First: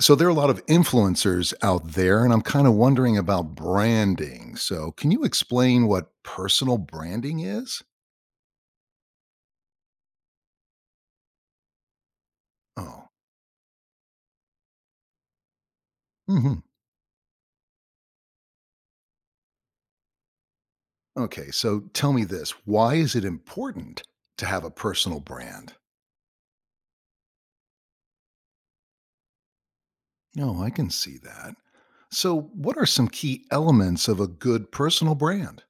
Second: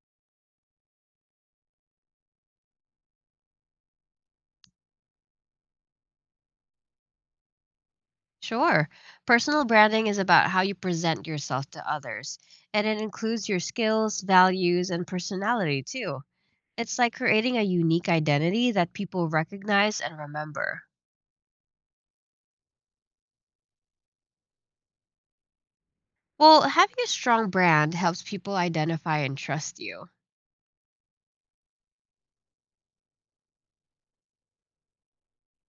So there are a lot of influencers out there, and I'm kind of wondering about branding. So can you explain what personal branding is? Sure. Personal branding is about how you present yourself to others, and it Oh, includes your skills, values, and personality too. hmm, It's like creating a unique identity that people recognize and remember. okay. So tell me this, why is it important to have a personal brand? Well, having a strong brand helps people identify and trust you. Oh, I can see that. So, what are some key elements of a good personal brand?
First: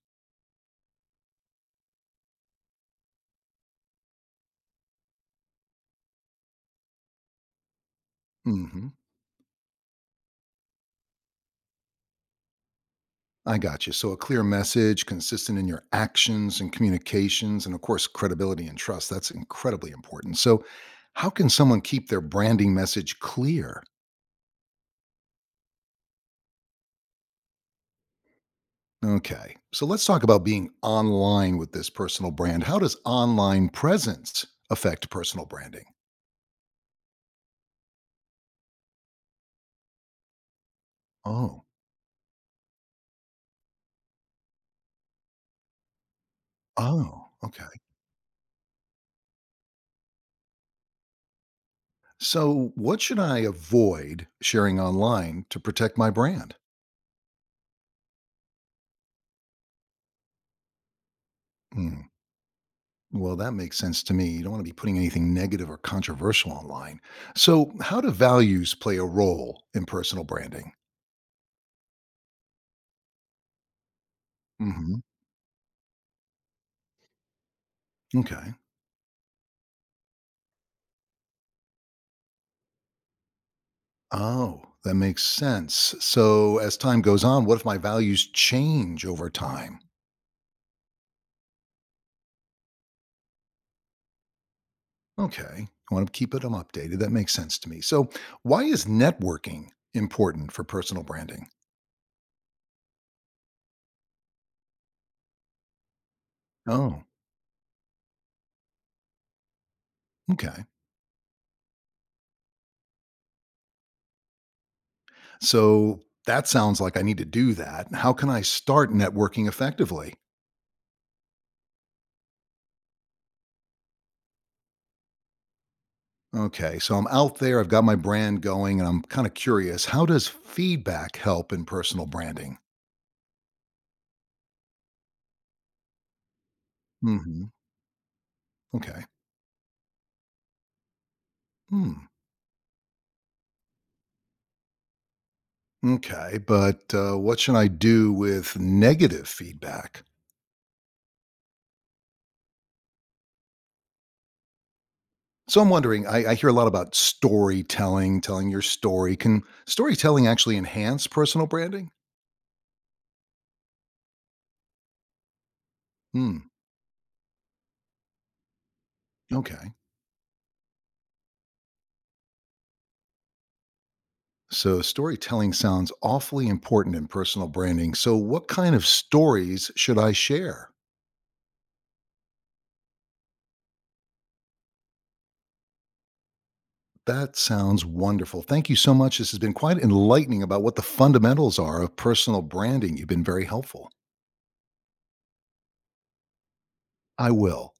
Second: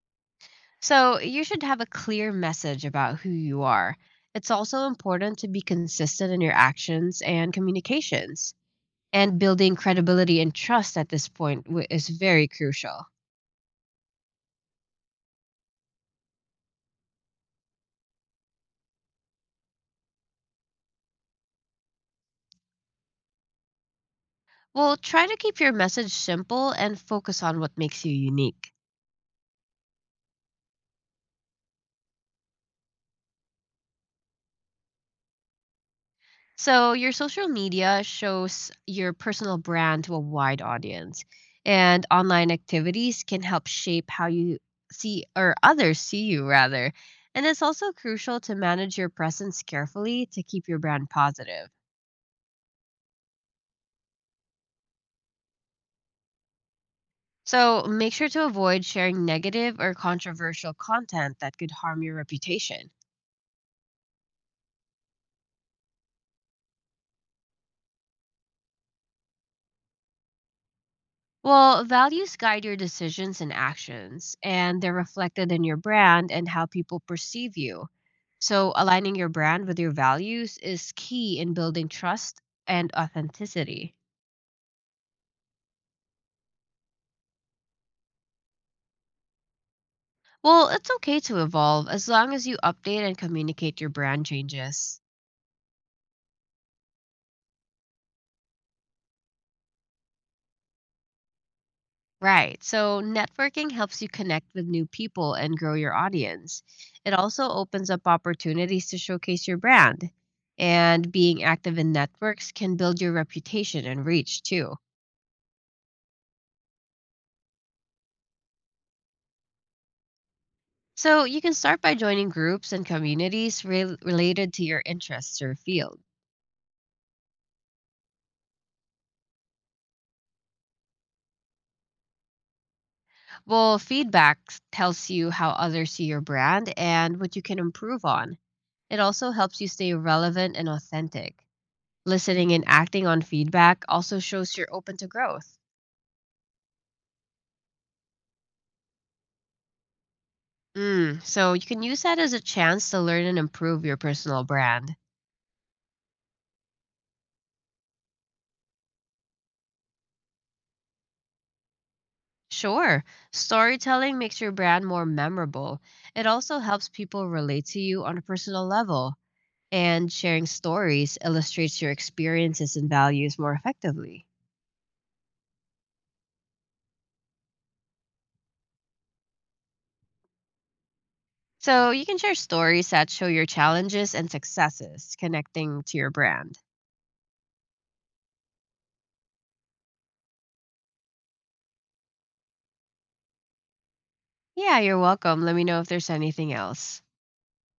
So, you should have a clear message about who you are. It's also important to be consistent in your actions and communications. Hmm. And building credibility and trust at this point is very crucial. I got you. So a clear message, consistent in your actions and communications, and of course, credibility and trust. That's incredibly important. So, how can someone keep their branding message clear? Well, try to keep your message simple and focus on what makes you unique. Okay. So let's talk about being online with this personal brand. How does online presence affect personal branding? So, your social media shows your personal brand to a wide audience, Oh, and online activities can help shape how you see, or others see you, rather. oh, And it's okay. also crucial to manage your presence carefully to keep your brand positive. So, what should I avoid sharing online to protect my brand? So, make sure to avoid sharing negative or controversial content that could harm Hmm. your reputation. Well, that makes sense to me. You don't want to be putting anything negative or controversial online. So, how do values play a role in personal branding? Well, values guide your decisions and actions, and they're Hmm. reflected in your brand and how people perceive you. Okay. So, aligning your brand with your values is key in building trust and authenticity. Oh, that makes sense. So, as time goes on, what if my values change over time? Well, it's okay to evolve as long as you update and communicate your brand changes. Okay. I want to keep it- them updated. That makes sense to me. So, why is networking important for personal branding? Right. So networking helps you connect with new people and grow your audience. Oh, It also opens up opportunities to showcase your brand. okay. And being active in networks can build your reputation and reach too. So, that sounds like I need to do that. How can I start networking effectively? So you can start by joining groups and communities related to your interests or field. Okay, so I'm out there, I've got my brand going, and I'm kind of curious. How does feedback help in personal branding? Well, feedback tells you how others see your brand and what you Hmm. can improve on. It Okay. also helps you stay relevant and authentic. Hmm. Listening and acting on feedback also shows you're open to growth. Okay, but what should I do with negative feedback? So you can use that as a chance to learn and improve your personal brand. So I'm wondering, I hear a lot about storytelling, telling your story. Can storytelling actually enhance personal branding? Sure, storytelling makes your brand more memorable. It Hmm. also helps people relate to you on a personal level, Okay. and sharing stories illustrates your experiences and values more effectively. So storytelling sounds awfully important in personal branding. So what kind of stories should I share? So you can share stories that show your challenges and successes connecting to your brand. That sounds wonderful. Thank you so much. This has been quite enlightening about what the fundamentals are of personal branding. You've been very helpful. Yeah, you're welcome. Let me know if there's anything else. I will.